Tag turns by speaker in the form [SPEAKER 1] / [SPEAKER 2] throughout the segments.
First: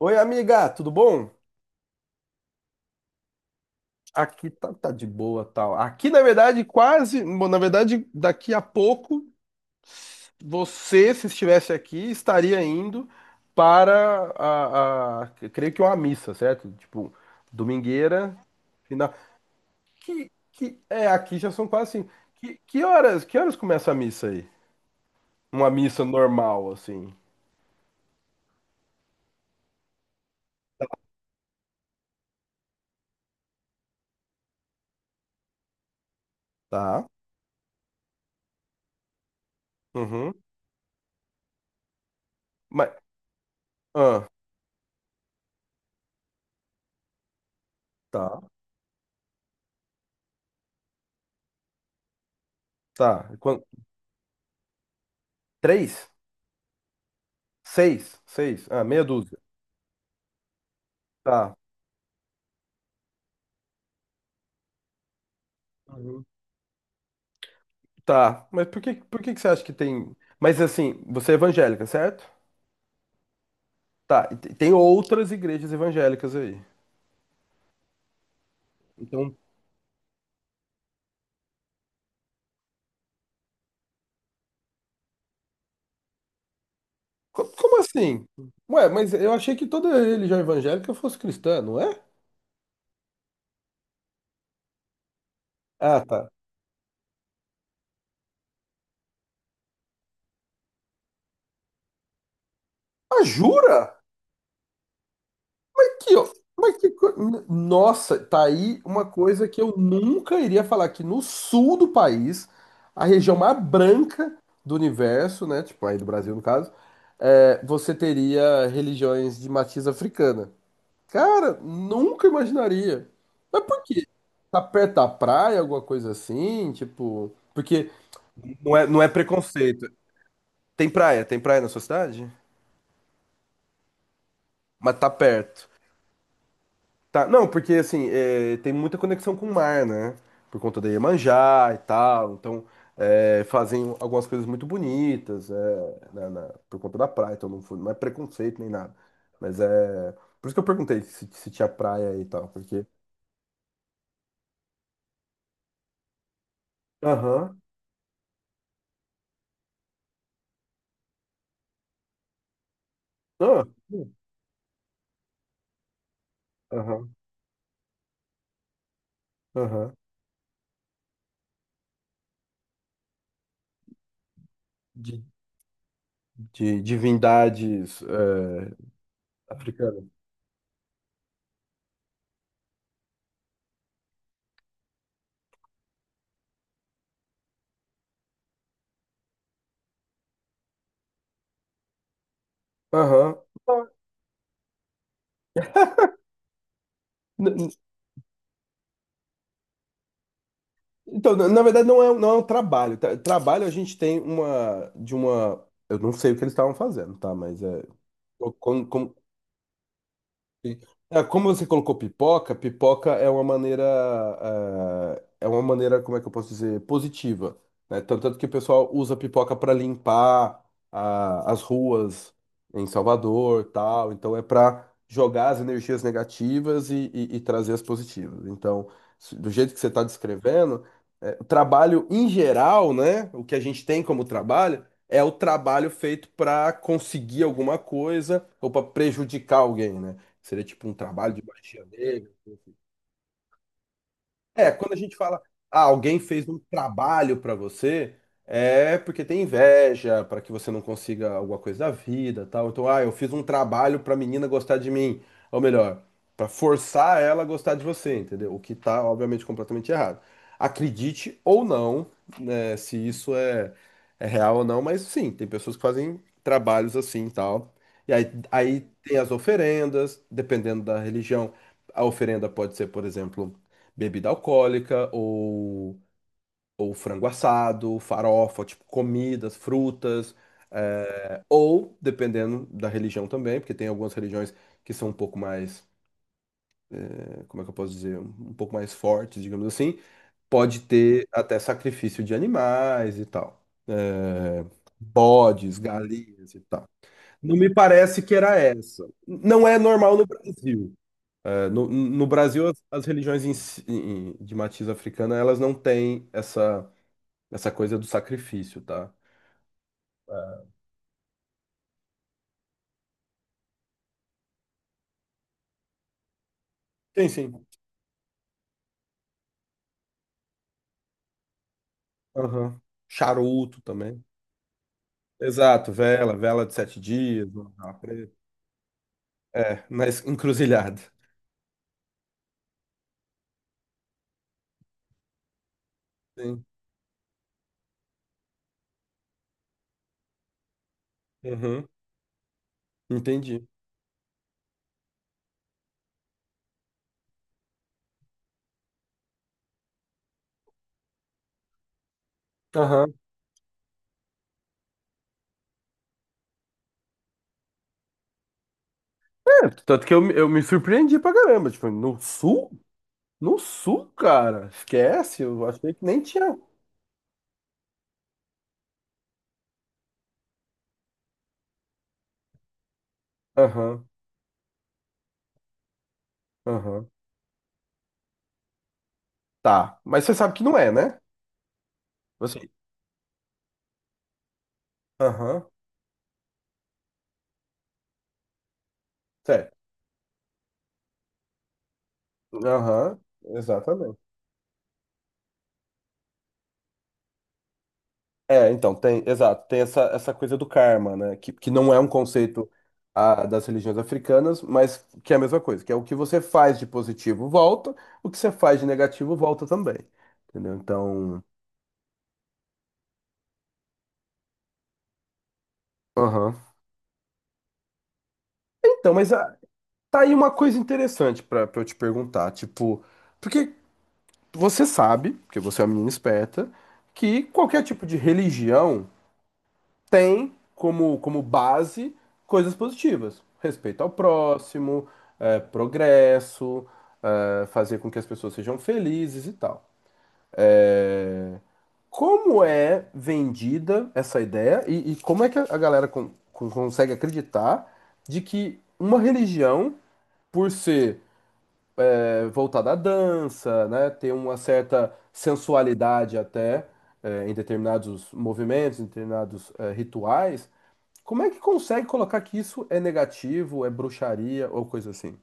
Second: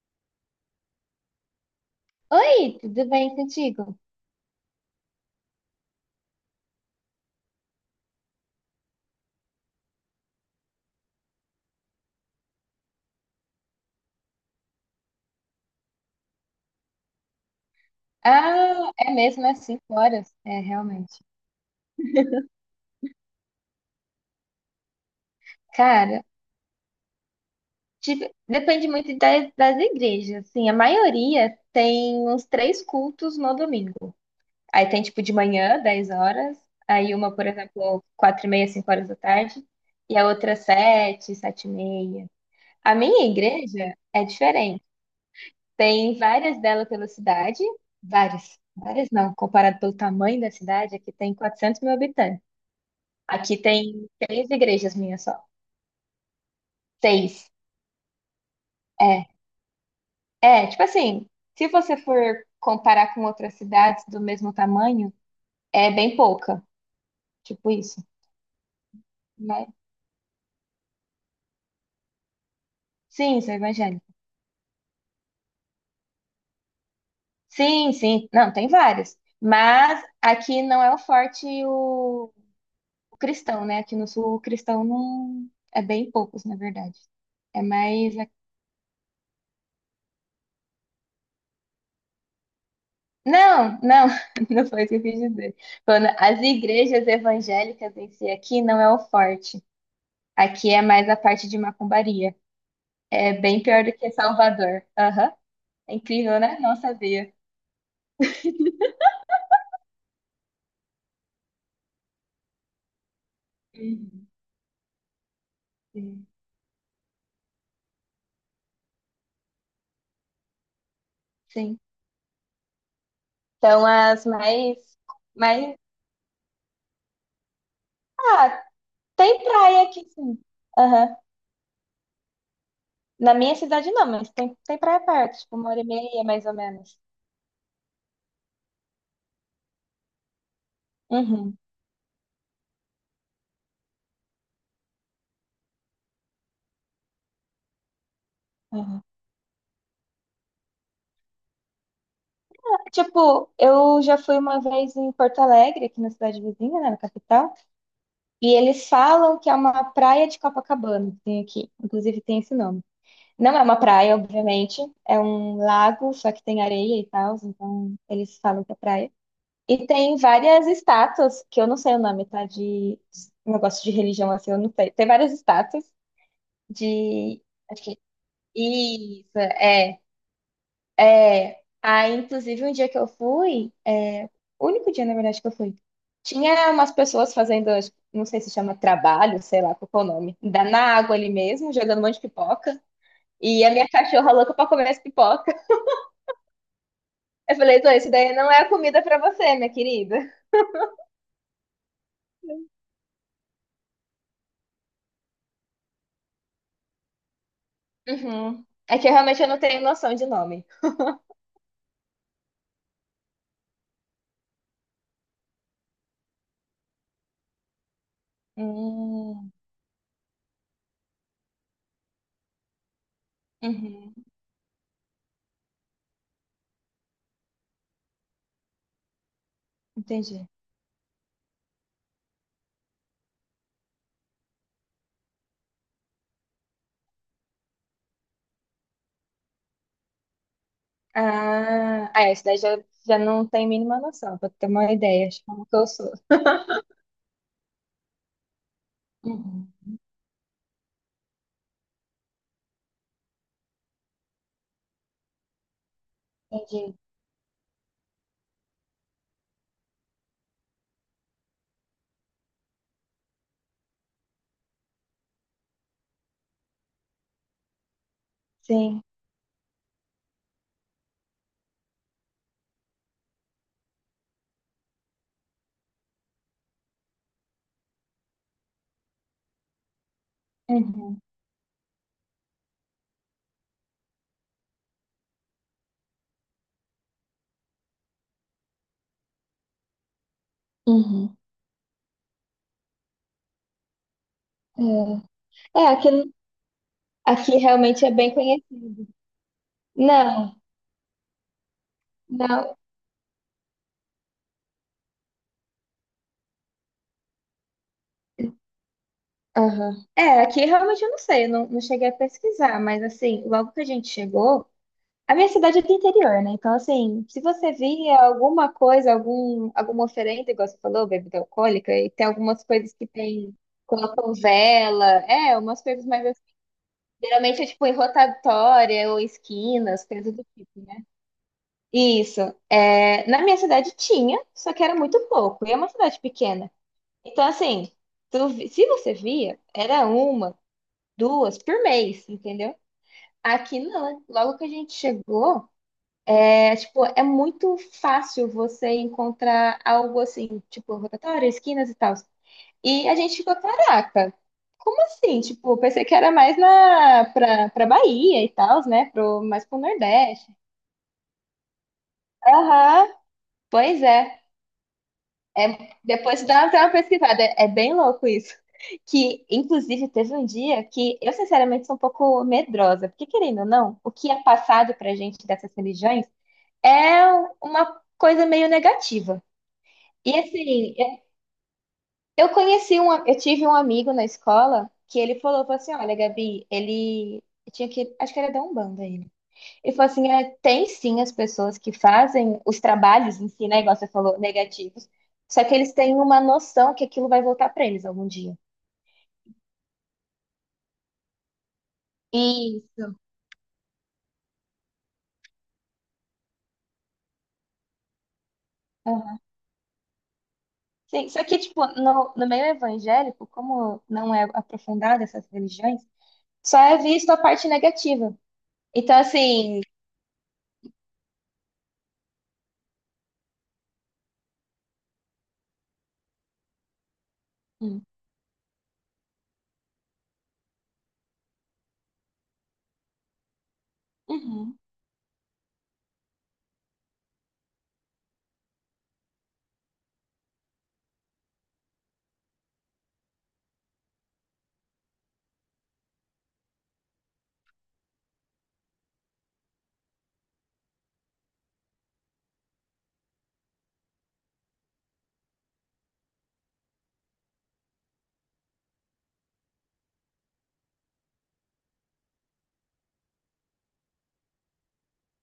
[SPEAKER 1] Oi, amiga, tudo bom?
[SPEAKER 2] Oi, tudo bem contigo?
[SPEAKER 1] Aqui tá de boa, tal. Aqui, na verdade, quase, bom, na verdade, daqui a pouco, você, se estivesse aqui, estaria indo para eu creio que uma missa, certo? Tipo, domingueira,
[SPEAKER 2] Ah, é
[SPEAKER 1] final.
[SPEAKER 2] mesmo, é cinco
[SPEAKER 1] Que,
[SPEAKER 2] horas. É,
[SPEAKER 1] que é
[SPEAKER 2] realmente.
[SPEAKER 1] aqui já são quase assim. Que horas começa a missa aí? Uma missa
[SPEAKER 2] Cara,
[SPEAKER 1] normal, assim.
[SPEAKER 2] tipo, depende muito das igrejas. Assim, a maioria tem uns três cultos no domingo. Aí tem, tipo, de manhã, 10 horas.
[SPEAKER 1] Tá.
[SPEAKER 2] Aí uma, por exemplo, 4h30, 5 horas da tarde. E a
[SPEAKER 1] Uhum.
[SPEAKER 2] outra, sete, 7h30.
[SPEAKER 1] Mas,
[SPEAKER 2] A minha igreja é
[SPEAKER 1] ah,
[SPEAKER 2] diferente. Tem várias dela pela cidade.
[SPEAKER 1] tá,
[SPEAKER 2] Várias. Várias não, comparado pelo tamanho da cidade, aqui tem 400 mil habitantes.
[SPEAKER 1] tá.
[SPEAKER 2] Aqui
[SPEAKER 1] Quan-
[SPEAKER 2] tem três igrejas minhas só.
[SPEAKER 1] Três?
[SPEAKER 2] Seis.
[SPEAKER 1] Seis? Seis? Ah, meia
[SPEAKER 2] É.
[SPEAKER 1] dúzia.
[SPEAKER 2] É, tipo assim,
[SPEAKER 1] Tá.
[SPEAKER 2] se você for comparar com outras cidades do mesmo tamanho, é bem pouca. Tipo isso,
[SPEAKER 1] Tá, mas por que que você acha que
[SPEAKER 2] né?
[SPEAKER 1] tem. Mas assim, você é evangélica, certo?
[SPEAKER 2] Sim, sou evangélica.
[SPEAKER 1] Tá, e tem outras igrejas evangélicas aí.
[SPEAKER 2] Sim, sim. Não, tem várias.
[SPEAKER 1] Então,
[SPEAKER 2] Mas aqui não é o forte o cristão, né? Aqui no sul, o cristão não. É bem poucos, na verdade. É
[SPEAKER 1] como
[SPEAKER 2] mais.
[SPEAKER 1] assim? Ué, mas eu achei que toda religião evangélica fosse cristã, não é?
[SPEAKER 2] Não, não, não foi isso que eu quis dizer.
[SPEAKER 1] Ah,
[SPEAKER 2] Quando
[SPEAKER 1] tá.
[SPEAKER 2] as igrejas evangélicas em si aqui não é o forte. Aqui é mais a parte de macumbaria.
[SPEAKER 1] Ah,
[SPEAKER 2] É bem pior do
[SPEAKER 1] jura?
[SPEAKER 2] que Salvador. Aham. É
[SPEAKER 1] Aqui, ó.
[SPEAKER 2] incrível, né? Não sabia.
[SPEAKER 1] Nossa, tá aí uma coisa que eu nunca iria falar, que no sul do país, a região mais
[SPEAKER 2] Uhum.
[SPEAKER 1] branca do universo, né? Tipo, aí do
[SPEAKER 2] Sim.
[SPEAKER 1] Brasil, no caso, é, você teria religiões de matiz africana. Cara,
[SPEAKER 2] Sim.
[SPEAKER 1] nunca imaginaria. Mas por
[SPEAKER 2] Então,
[SPEAKER 1] quê?
[SPEAKER 2] as
[SPEAKER 1] Tá
[SPEAKER 2] mais,
[SPEAKER 1] perto da praia,
[SPEAKER 2] mais.
[SPEAKER 1] alguma coisa assim? Tipo. Porque
[SPEAKER 2] Ah,
[SPEAKER 1] não é, não é
[SPEAKER 2] tem praia
[SPEAKER 1] preconceito.
[SPEAKER 2] aqui, sim. Aham.
[SPEAKER 1] Tem praia na sua cidade?
[SPEAKER 2] Na minha cidade não, mas tem
[SPEAKER 1] Mas
[SPEAKER 2] praia
[SPEAKER 1] tá
[SPEAKER 2] perto, tipo,
[SPEAKER 1] perto.
[SPEAKER 2] 1h30, mais ou menos.
[SPEAKER 1] Tá, não, porque assim, é, tem muita conexão com o mar, né? Por conta da
[SPEAKER 2] Uhum.
[SPEAKER 1] Iemanjá e tal. Então, é, fazem algumas coisas muito bonitas, é, por conta da praia. Então, não, não é preconceito nem nada.
[SPEAKER 2] Uhum.
[SPEAKER 1] Mas é. Por isso que eu perguntei se, se tinha praia e tal. Porque.
[SPEAKER 2] Tipo, eu já fui uma vez em Porto Alegre, aqui na cidade vizinha, né, na capital,
[SPEAKER 1] Aham.
[SPEAKER 2] e eles falam que é uma praia de Copacabana, que tem aqui. Inclusive tem esse nome. Não é
[SPEAKER 1] Ah,
[SPEAKER 2] uma
[SPEAKER 1] sim.
[SPEAKER 2] praia, obviamente, é um lago, só que tem areia e
[SPEAKER 1] Aham.
[SPEAKER 2] tal, então eles falam que é praia. E
[SPEAKER 1] Aham.
[SPEAKER 2] tem várias estátuas, que eu não sei o nome, tá? De negócio de religião, assim, eu não sei. Tem
[SPEAKER 1] De,
[SPEAKER 2] várias estátuas
[SPEAKER 1] de
[SPEAKER 2] de. Acho que.
[SPEAKER 1] divindades
[SPEAKER 2] Isso, é.
[SPEAKER 1] africanas.
[SPEAKER 2] É. Aí, inclusive, um dia que eu fui, é, o único dia, na verdade, que eu fui, tinha umas pessoas fazendo, não sei se chama trabalho, sei lá qual que é o nome, na água ali mesmo, jogando um monte de pipoca.
[SPEAKER 1] Aham.
[SPEAKER 2] E a minha cachorra louca pra comer as pipocas.
[SPEAKER 1] N-
[SPEAKER 2] Eu
[SPEAKER 1] n-
[SPEAKER 2] falei, então, isso daí não é a comida pra você, minha querida.
[SPEAKER 1] Então, na verdade, não é, não é um trabalho, tá? Trabalho a gente tem uma de uma. Eu não sei o que eles estavam fazendo, tá? Mas é. co-
[SPEAKER 2] Uhum.
[SPEAKER 1] Como,
[SPEAKER 2] É que eu
[SPEAKER 1] como,
[SPEAKER 2] realmente eu não tenho noção de nome.
[SPEAKER 1] Sim. Ah, como você colocou pipoca, pipoca é uma maneira, ah, é uma maneira, como é que eu posso dizer, positiva, né? Tanto, tanto que o pessoal usa
[SPEAKER 2] Hum,
[SPEAKER 1] pipoca para limpar ah, as ruas em Salvador, tal.
[SPEAKER 2] uhum,
[SPEAKER 1] Então é para jogar as energias negativas e trazer as positivas. Então, do jeito que você está
[SPEAKER 2] entendi.
[SPEAKER 1] descrevendo, é, o trabalho em geral, né? O que a gente tem como trabalho é o trabalho feito para conseguir alguma coisa ou para prejudicar alguém, né? Seria tipo um trabalho de magia
[SPEAKER 2] Ah,
[SPEAKER 1] negra.
[SPEAKER 2] é, isso daí já não tem mínima noção, pra ter
[SPEAKER 1] É, quando
[SPEAKER 2] uma
[SPEAKER 1] a gente
[SPEAKER 2] ideia
[SPEAKER 1] fala,
[SPEAKER 2] de como que
[SPEAKER 1] ah,
[SPEAKER 2] eu sou.
[SPEAKER 1] alguém fez um trabalho pra você, é porque tem
[SPEAKER 2] Uhum,
[SPEAKER 1] inveja, pra que você não consiga alguma coisa da vida, tal. Então, ah, eu fiz um trabalho pra menina gostar de mim, ou melhor, pra
[SPEAKER 2] entendi.
[SPEAKER 1] forçar ela a gostar de você, entendeu? O que tá, obviamente, completamente errado. Acredite ou não, né, se isso é, é real ou não, mas sim, tem pessoas que fazem trabalhos assim, tal. E aí, aí
[SPEAKER 2] Sim.
[SPEAKER 1] tem as oferendas, dependendo da religião. A oferenda pode ser, por exemplo, bebida alcoólica ou frango assado, farofa, tipo comidas, frutas,
[SPEAKER 2] Uhum,
[SPEAKER 1] ou dependendo da religião também, porque tem algumas religiões que são um pouco mais, como é que eu posso dizer, um pouco mais fortes, digamos assim, pode ter
[SPEAKER 2] uhum.
[SPEAKER 1] até sacrifício de animais e tal. Eh, bodes,
[SPEAKER 2] É, aqui,
[SPEAKER 1] galinhas e tal. Não
[SPEAKER 2] aqui
[SPEAKER 1] me
[SPEAKER 2] realmente é
[SPEAKER 1] parece que
[SPEAKER 2] bem
[SPEAKER 1] era
[SPEAKER 2] conhecido.
[SPEAKER 1] essa. Não é normal no
[SPEAKER 2] Não,
[SPEAKER 1] Brasil. É, no, no Brasil, as,
[SPEAKER 2] não.
[SPEAKER 1] as religiões de matiz africana, elas não têm essa, essa coisa do sacrifício, tá?
[SPEAKER 2] Aham. É, aqui realmente eu não sei, eu não cheguei a pesquisar, mas assim, logo que a gente chegou. A minha cidade é do interior, né? Então, assim,
[SPEAKER 1] Sim,
[SPEAKER 2] se
[SPEAKER 1] sim.
[SPEAKER 2] você via alguma coisa, alguma oferenda, igual você falou, bebida alcoólica, e tem algumas
[SPEAKER 1] Aham.
[SPEAKER 2] coisas que tem,
[SPEAKER 1] Charuto também.
[SPEAKER 2] colocam vela, é, umas
[SPEAKER 1] Exato,
[SPEAKER 2] coisas mais.
[SPEAKER 1] vela,
[SPEAKER 2] Assim.
[SPEAKER 1] vela de 7 dias,
[SPEAKER 2] Geralmente
[SPEAKER 1] uma
[SPEAKER 2] é tipo
[SPEAKER 1] vela
[SPEAKER 2] em
[SPEAKER 1] preta.
[SPEAKER 2] rotatória ou
[SPEAKER 1] É,
[SPEAKER 2] esquinas,
[SPEAKER 1] na
[SPEAKER 2] coisas do tipo,
[SPEAKER 1] encruzilhada.
[SPEAKER 2] né? Isso. É, na minha cidade tinha, só que era muito pouco, e é uma cidade
[SPEAKER 1] Sim.
[SPEAKER 2] pequena. Então, assim, se você via, era uma, duas por
[SPEAKER 1] Uhum,
[SPEAKER 2] mês, entendeu?
[SPEAKER 1] entendi.
[SPEAKER 2] Aqui não. Logo que a gente chegou. É, tipo, é muito fácil você encontrar algo assim, tipo, rotatória, esquinas e tal. E
[SPEAKER 1] Aham.
[SPEAKER 2] a gente ficou, caraca, como assim? Tipo, pensei que era mais pra Bahia e tal, né? Pro, mais
[SPEAKER 1] É,
[SPEAKER 2] pro
[SPEAKER 1] tanto que eu, eu
[SPEAKER 2] Nordeste.
[SPEAKER 1] me surpreendi pra caramba. Tipo, no sul?
[SPEAKER 2] Aham,
[SPEAKER 1] No
[SPEAKER 2] pois
[SPEAKER 1] sul,
[SPEAKER 2] é.
[SPEAKER 1] cara? Esquece, eu achei
[SPEAKER 2] É,
[SPEAKER 1] que nem
[SPEAKER 2] depois
[SPEAKER 1] tinha.
[SPEAKER 2] dá até uma pesquisada. É, bem louco isso. Que, inclusive, teve um dia que eu, sinceramente, sou um pouco medrosa. Porque, querendo ou não,
[SPEAKER 1] Aham,
[SPEAKER 2] o que é passado pra gente dessas religiões
[SPEAKER 1] aham.
[SPEAKER 2] é uma coisa meio negativa.
[SPEAKER 1] Tá, mas
[SPEAKER 2] E
[SPEAKER 1] você sabe que não é,
[SPEAKER 2] assim,
[SPEAKER 1] né?
[SPEAKER 2] eu
[SPEAKER 1] Você.
[SPEAKER 2] conheci um, eu tive um amigo na escola que ele falou,
[SPEAKER 1] Aham.
[SPEAKER 2] falou assim, olha, Gabi, ele tinha que, acho que era da Umbanda ele.
[SPEAKER 1] Certo.
[SPEAKER 2] Ele falou assim, é, tem sim as pessoas que fazem os
[SPEAKER 1] Aham,
[SPEAKER 2] trabalhos em si, né, igual você
[SPEAKER 1] exatamente.
[SPEAKER 2] falou, negativos, só que eles têm uma noção que aquilo vai voltar pra eles algum dia.
[SPEAKER 1] É, então, tem, exato, tem essa, essa coisa do karma, né? Que não é um conceito
[SPEAKER 2] E
[SPEAKER 1] ah, das religiões africanas, mas que é a mesma coisa, que é o que você faz de positivo volta, o que você faz de negativo
[SPEAKER 2] aham.
[SPEAKER 1] volta também. Entendeu?
[SPEAKER 2] Sim, só
[SPEAKER 1] Então.
[SPEAKER 2] que tipo, no meio evangélico, como não é aprofundada essas religiões,
[SPEAKER 1] Aham.
[SPEAKER 2] só é visto a parte negativa.
[SPEAKER 1] Então,
[SPEAKER 2] Então
[SPEAKER 1] mas ah,
[SPEAKER 2] assim,
[SPEAKER 1] tá aí uma coisa interessante pra eu te perguntar, tipo, porque você sabe, porque você é uma menina esperta, que qualquer
[SPEAKER 2] hum,
[SPEAKER 1] tipo de religião. Tem como, como base coisas positivas. Respeito ao
[SPEAKER 2] uhum,
[SPEAKER 1] próximo, progresso, fazer com que as pessoas sejam felizes e tal. Eh, como é vendida essa ideia e como é que a galera consegue acreditar de que uma religião, por ser voltada à dança, né, ter uma certa sensualidade até em determinados movimentos, em determinados rituais, como é que consegue colocar que isso é negativo, é bruxaria ou coisa assim?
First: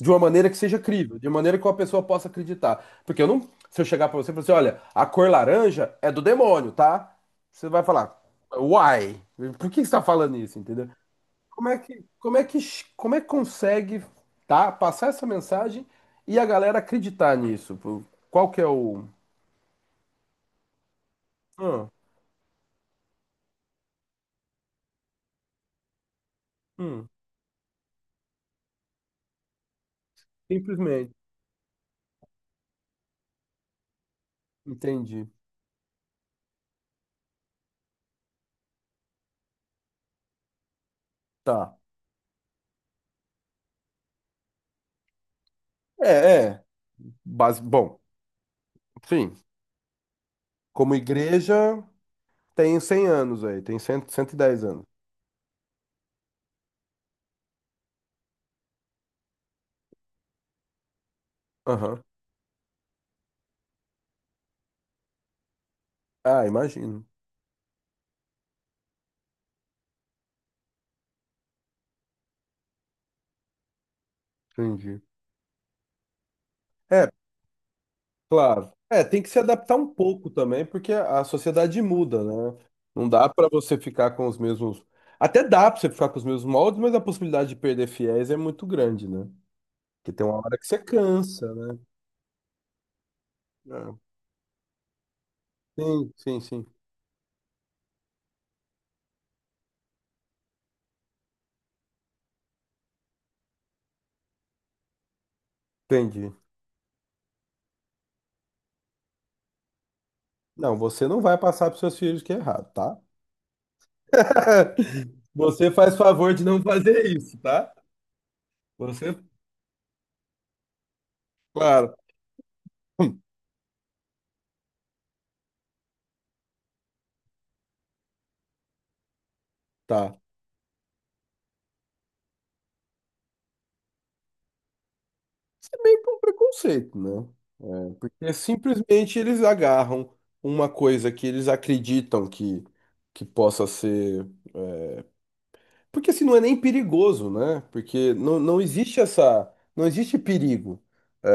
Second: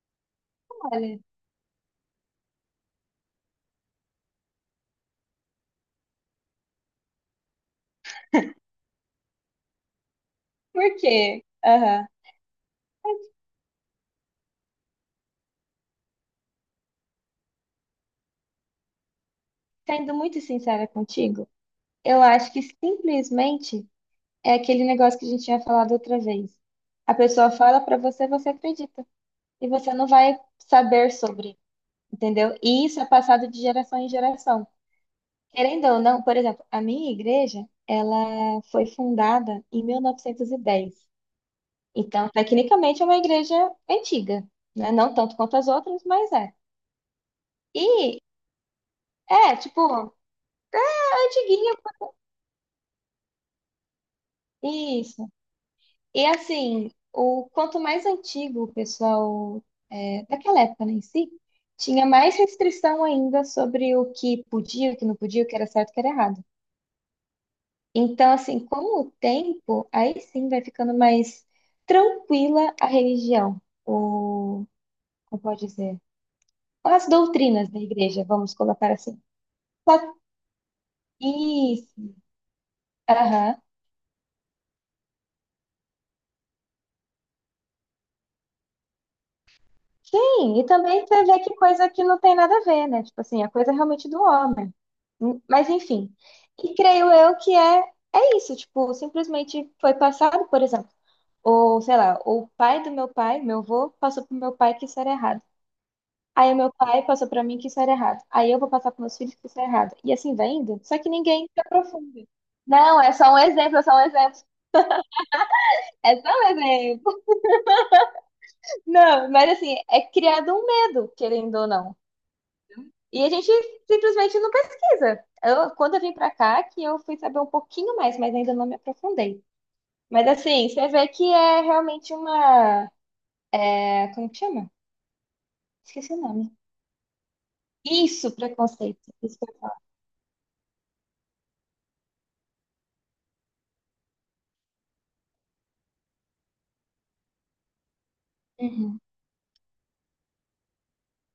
[SPEAKER 1] De uma maneira que seja crível,
[SPEAKER 2] olha,
[SPEAKER 1] de uma maneira que uma pessoa possa acreditar. Porque eu não. Se eu chegar pra você e falar assim, olha, a cor laranja é do demônio, tá? Você vai falar, why? Por que você tá falando isso,
[SPEAKER 2] por
[SPEAKER 1] entendeu?
[SPEAKER 2] quê?
[SPEAKER 1] Como é que,
[SPEAKER 2] Aham.
[SPEAKER 1] como é que, como é que consegue, tá? Passar essa mensagem e a galera acreditar nisso? Pô, qual que é o.
[SPEAKER 2] Sendo muito sincera contigo,
[SPEAKER 1] Ah,
[SPEAKER 2] eu acho que simplesmente é aquele negócio que a gente tinha falado outra vez.
[SPEAKER 1] hum,
[SPEAKER 2] A pessoa fala pra você, você acredita. E você não vai saber
[SPEAKER 1] simplesmente.
[SPEAKER 2] sobre, entendeu? E isso é passado de geração em geração.
[SPEAKER 1] Entendi.
[SPEAKER 2] Querendo ou não, por exemplo, a minha igreja, ela foi fundada em 1910.
[SPEAKER 1] Tá.
[SPEAKER 2] Então, tecnicamente, é uma igreja antiga, né? Não tanto quanto as outras, mas
[SPEAKER 1] É,
[SPEAKER 2] é.
[SPEAKER 1] é. Base... Bom,
[SPEAKER 2] E,
[SPEAKER 1] sim.
[SPEAKER 2] é, tipo,
[SPEAKER 1] Como
[SPEAKER 2] é antiguinha.
[SPEAKER 1] igreja, tem 100 anos aí, tem 100, 110 anos.
[SPEAKER 2] Isso. E assim, o quanto mais antigo o pessoal é, daquela época né, em si,
[SPEAKER 1] Aham.
[SPEAKER 2] tinha mais restrição ainda sobre o que podia, o que não podia, o que era certo, o que era errado.
[SPEAKER 1] Ah, imagino.
[SPEAKER 2] Então, assim, com o tempo, aí sim vai ficando mais tranquila a religião, ou
[SPEAKER 1] Entendi.
[SPEAKER 2] como pode dizer, as
[SPEAKER 1] É,
[SPEAKER 2] doutrinas da igreja, vamos
[SPEAKER 1] claro.
[SPEAKER 2] colocar
[SPEAKER 1] É, tem
[SPEAKER 2] assim.
[SPEAKER 1] que se adaptar um
[SPEAKER 2] Só-
[SPEAKER 1] pouco também, porque a sociedade
[SPEAKER 2] Isso,
[SPEAKER 1] muda, né? Não dá pra
[SPEAKER 2] aham.
[SPEAKER 1] você ficar com os mesmos. Até dá pra você ficar com os mesmos moldes, mas a possibilidade de perder fiéis é muito grande, né? Porque tem uma hora
[SPEAKER 2] Sim, e
[SPEAKER 1] que você
[SPEAKER 2] também você vê
[SPEAKER 1] cansa,
[SPEAKER 2] que
[SPEAKER 1] né?
[SPEAKER 2] coisa que não tem nada a ver, né? Tipo assim, a coisa é
[SPEAKER 1] É.
[SPEAKER 2] realmente do homem. Mas
[SPEAKER 1] Sim,
[SPEAKER 2] enfim.
[SPEAKER 1] sim, sim.
[SPEAKER 2] E creio eu que é isso, tipo, simplesmente foi passado, por exemplo, ou sei lá, o pai do meu pai, meu avô, passou pro meu pai que isso era errado.
[SPEAKER 1] Entendi.
[SPEAKER 2] Aí o meu pai passou pra mim que isso era errado. Aí eu vou passar pros meus filhos que isso é errado. E assim vai
[SPEAKER 1] Não,
[SPEAKER 2] indo. Só
[SPEAKER 1] você
[SPEAKER 2] que
[SPEAKER 1] não vai
[SPEAKER 2] ninguém se
[SPEAKER 1] passar pros seus filhos
[SPEAKER 2] aprofunda.
[SPEAKER 1] que é errado, tá?
[SPEAKER 2] Não, é só um exemplo, é só um exemplo.
[SPEAKER 1] Você faz
[SPEAKER 2] É só
[SPEAKER 1] favor de
[SPEAKER 2] um
[SPEAKER 1] não fazer
[SPEAKER 2] exemplo.
[SPEAKER 1] isso, tá? Você,
[SPEAKER 2] Não, mas assim, é criado um medo, querendo ou
[SPEAKER 1] claro.
[SPEAKER 2] não. E a gente simplesmente não pesquisa. Eu, quando eu vim pra cá, que eu fui saber um pouquinho mais, mas ainda não me aprofundei.
[SPEAKER 1] Tá.
[SPEAKER 2] Mas assim, você vê que é realmente uma. É, como que chama?
[SPEAKER 1] Isso é meio que
[SPEAKER 2] Esqueci o
[SPEAKER 1] um
[SPEAKER 2] nome.
[SPEAKER 1] preconceito, né?
[SPEAKER 2] Isso,
[SPEAKER 1] Porque
[SPEAKER 2] preconceito.
[SPEAKER 1] simplesmente
[SPEAKER 2] Isso
[SPEAKER 1] eles
[SPEAKER 2] que eu falo.
[SPEAKER 1] agarram uma coisa que eles acreditam que possa ser. Porque assim, não é nem perigoso, né? Porque não, não existe
[SPEAKER 2] Uhum,
[SPEAKER 1] essa. Não existe perigo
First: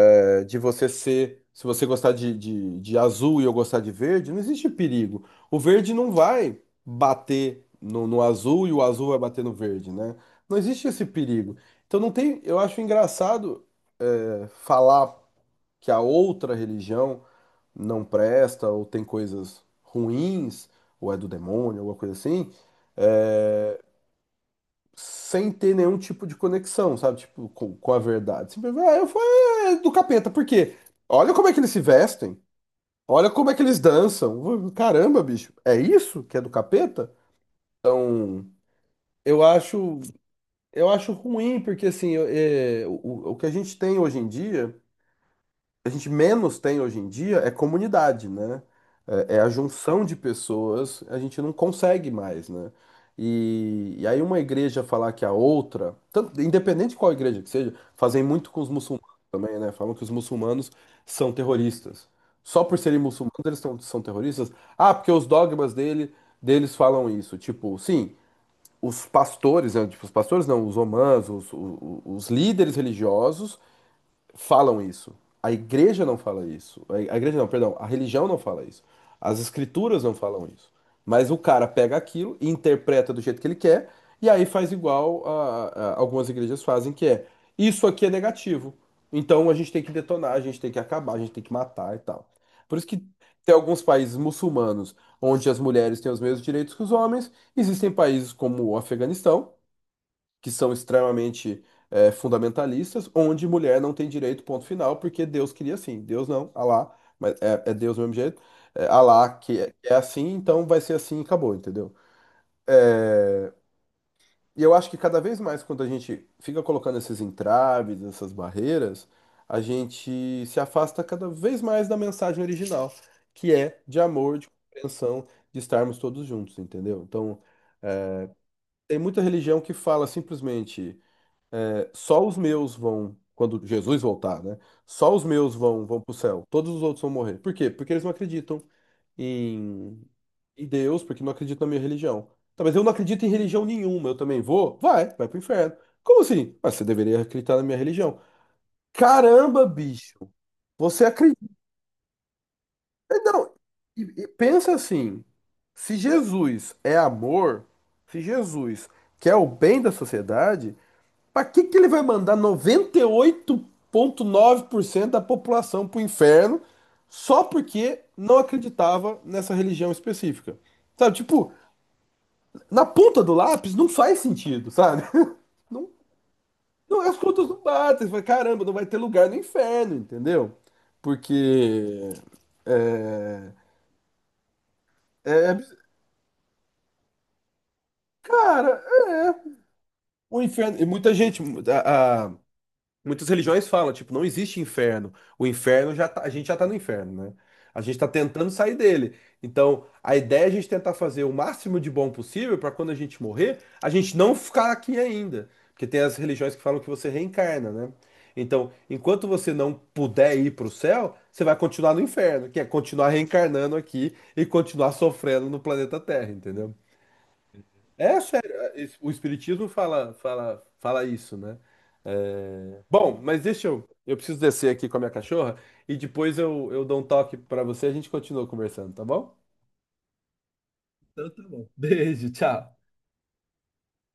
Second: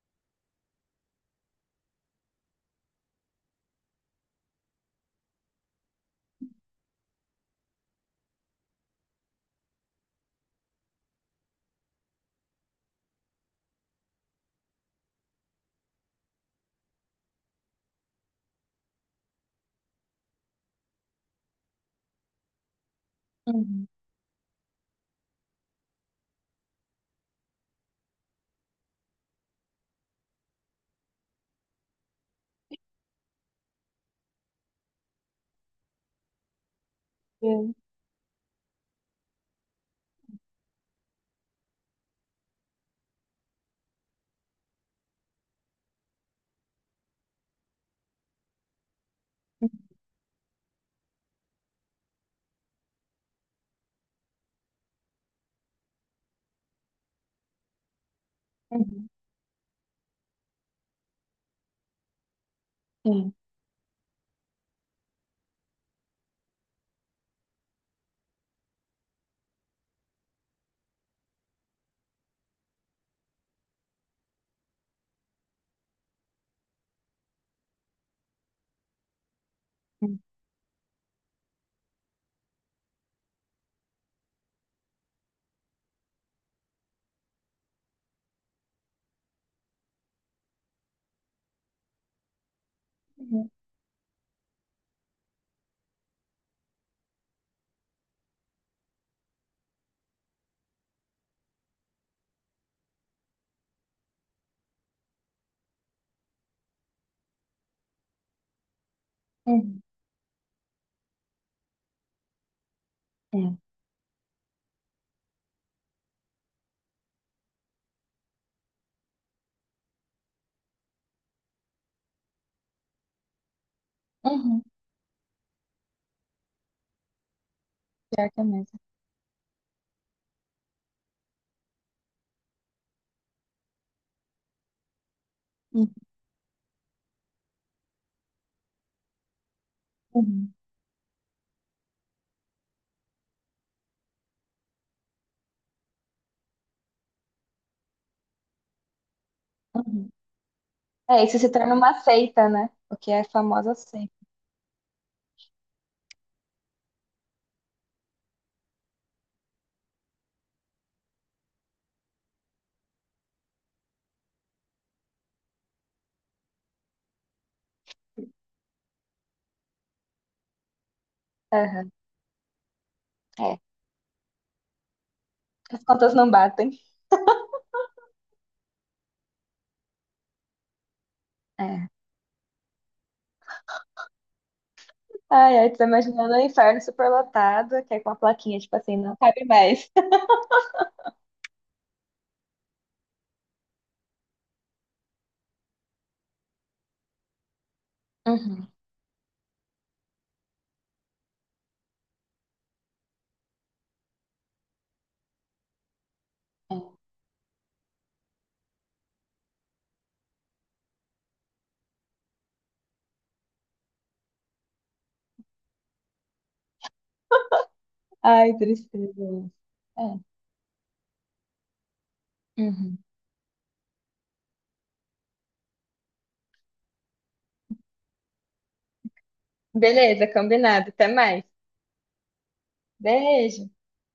[SPEAKER 1] é, de você ser. Se você gostar de azul e eu gostar de verde, não existe perigo. O verde não vai bater no azul e o azul vai bater no verde, né? Não existe esse perigo. Então não tem. Eu acho engraçado é, falar que a outra religião não presta, ou tem coisas ruins, ou é do demônio, alguma coisa assim, é,
[SPEAKER 2] uhum,
[SPEAKER 1] sem ter nenhum tipo de conexão, sabe? Tipo, com a verdade. Simplesmente, ah, eu fui do capeta, por quê? Olha como é que eles se vestem, olha como é que eles dançam. Caramba, bicho, é isso que é do capeta?
[SPEAKER 2] eu-
[SPEAKER 1] Então, eu acho, eu acho ruim, porque assim, eu- é, o que a gente tem hoje em dia. A gente menos tem hoje em dia é comunidade, né? É, é a junção de pessoas, a gente não consegue mais, né? E aí uma igreja falar que a outra, independente de qual igreja que seja, fazem muito com os
[SPEAKER 2] uhum,
[SPEAKER 1] muçulmanos também, né? Falam que os muçulmanos são terroristas. Só por serem
[SPEAKER 2] uhum,
[SPEAKER 1] muçulmanos eles são, são terroristas? Ah, porque os dogmas deles falam isso. Tipo, sim, os pastores, né? Tipo, os pastores não, os omãs, os líderes religiosos falam isso. A igreja não fala isso. A igreja não, perdão, a religião não fala isso. As escrituras não
[SPEAKER 2] uhum,
[SPEAKER 1] falam isso. Mas o cara pega aquilo e interpreta do jeito que ele quer, e aí faz igual a, algumas igrejas fazem, que é isso aqui é negativo. Então a gente tem que detonar, a gente tem que acabar, a gente tem que matar e tal. Por isso que tem alguns países muçulmanos onde as mulheres têm os mesmos direitos que os homens, existem países como o Afeganistão que são extremamente fundamentalistas, onde mulher não tem direito, ponto final, porque Deus queria assim. Deus não, Alá, mas é, é Deus do mesmo jeito. É, Alá que é,
[SPEAKER 2] uhum,
[SPEAKER 1] é assim, então vai ser assim e acabou, entendeu?
[SPEAKER 2] uhum,
[SPEAKER 1] E eu acho que cada vez mais, quando a gente fica colocando esses entraves, essas barreiras, a gente se afasta cada vez mais da mensagem original, que é de amor, de
[SPEAKER 2] uhum.
[SPEAKER 1] compreensão, de estarmos todos juntos, entendeu? Então,
[SPEAKER 2] Pior que é mesmo.
[SPEAKER 1] tem muita religião que fala simplesmente. Só os meus vão, quando Jesus voltar, né? Só os meus vão,
[SPEAKER 2] Uhum,
[SPEAKER 1] vão para o céu. Todos os outros vão morrer. Por quê? Porque eles não acreditam em,
[SPEAKER 2] uhum,
[SPEAKER 1] em Deus, porque não acreditam na minha religião. Tá, mas eu não acredito em religião nenhuma. Eu também vou? Vai, vai pro inferno. Como assim? Mas você deveria acreditar na minha religião. Caramba,
[SPEAKER 2] uhum.
[SPEAKER 1] bicho. Você
[SPEAKER 2] É, isso se
[SPEAKER 1] acredita?
[SPEAKER 2] torna uma seita, né? O que é a
[SPEAKER 1] Não.
[SPEAKER 2] famosa seita.
[SPEAKER 1] E pensa assim: se Jesus é amor, se Jesus quer o bem da sociedade. Pra que que ele vai mandar 98,9% da população pro inferno só porque não acreditava nessa religião específica? Sabe, tipo,
[SPEAKER 2] Aham,
[SPEAKER 1] na ponta do
[SPEAKER 2] é.
[SPEAKER 1] lápis não faz sentido, sabe?
[SPEAKER 2] As
[SPEAKER 1] Não,
[SPEAKER 2] contas não batem.
[SPEAKER 1] não, as contas não batem. Você fala, caramba, não vai ter lugar no inferno, entendeu?
[SPEAKER 2] É.
[SPEAKER 1] Porque. É, é,
[SPEAKER 2] Ai, ai, tô imaginando um inferno superlotado, que é com a plaquinha, tipo
[SPEAKER 1] cara,
[SPEAKER 2] assim, não cabe
[SPEAKER 1] é.
[SPEAKER 2] mais.
[SPEAKER 1] O inferno. E muita gente. A, a- Muitas religiões falam, tipo, não existe inferno. O inferno a gente já tá no inferno, né? A gente tá tentando
[SPEAKER 2] Uhum,
[SPEAKER 1] sair dele. Então, a ideia é a gente tentar fazer o máximo de bom possível para quando a gente morrer, a gente não ficar aqui ainda. Porque tem as religiões que falam
[SPEAKER 2] é.
[SPEAKER 1] que você reencarna, né? Então, enquanto você não puder ir para o céu, você vai continuar no inferno, que é continuar reencarnando aqui e continuar sofrendo no planeta Terra, entendeu? É sério,
[SPEAKER 2] Ai,
[SPEAKER 1] é, o
[SPEAKER 2] tristeza.
[SPEAKER 1] espiritismo fala,
[SPEAKER 2] É.
[SPEAKER 1] fala, fala isso, né?
[SPEAKER 2] Uhum.
[SPEAKER 1] Bom, mas deixa eu. Eu preciso descer aqui com a minha cachorra e depois eu, dou um toque pra você e a gente continua conversando, tá bom?
[SPEAKER 2] Beleza, combinado. Até
[SPEAKER 1] Então tá
[SPEAKER 2] mais.
[SPEAKER 1] bom. Beijo, tchau.
[SPEAKER 2] Beijo.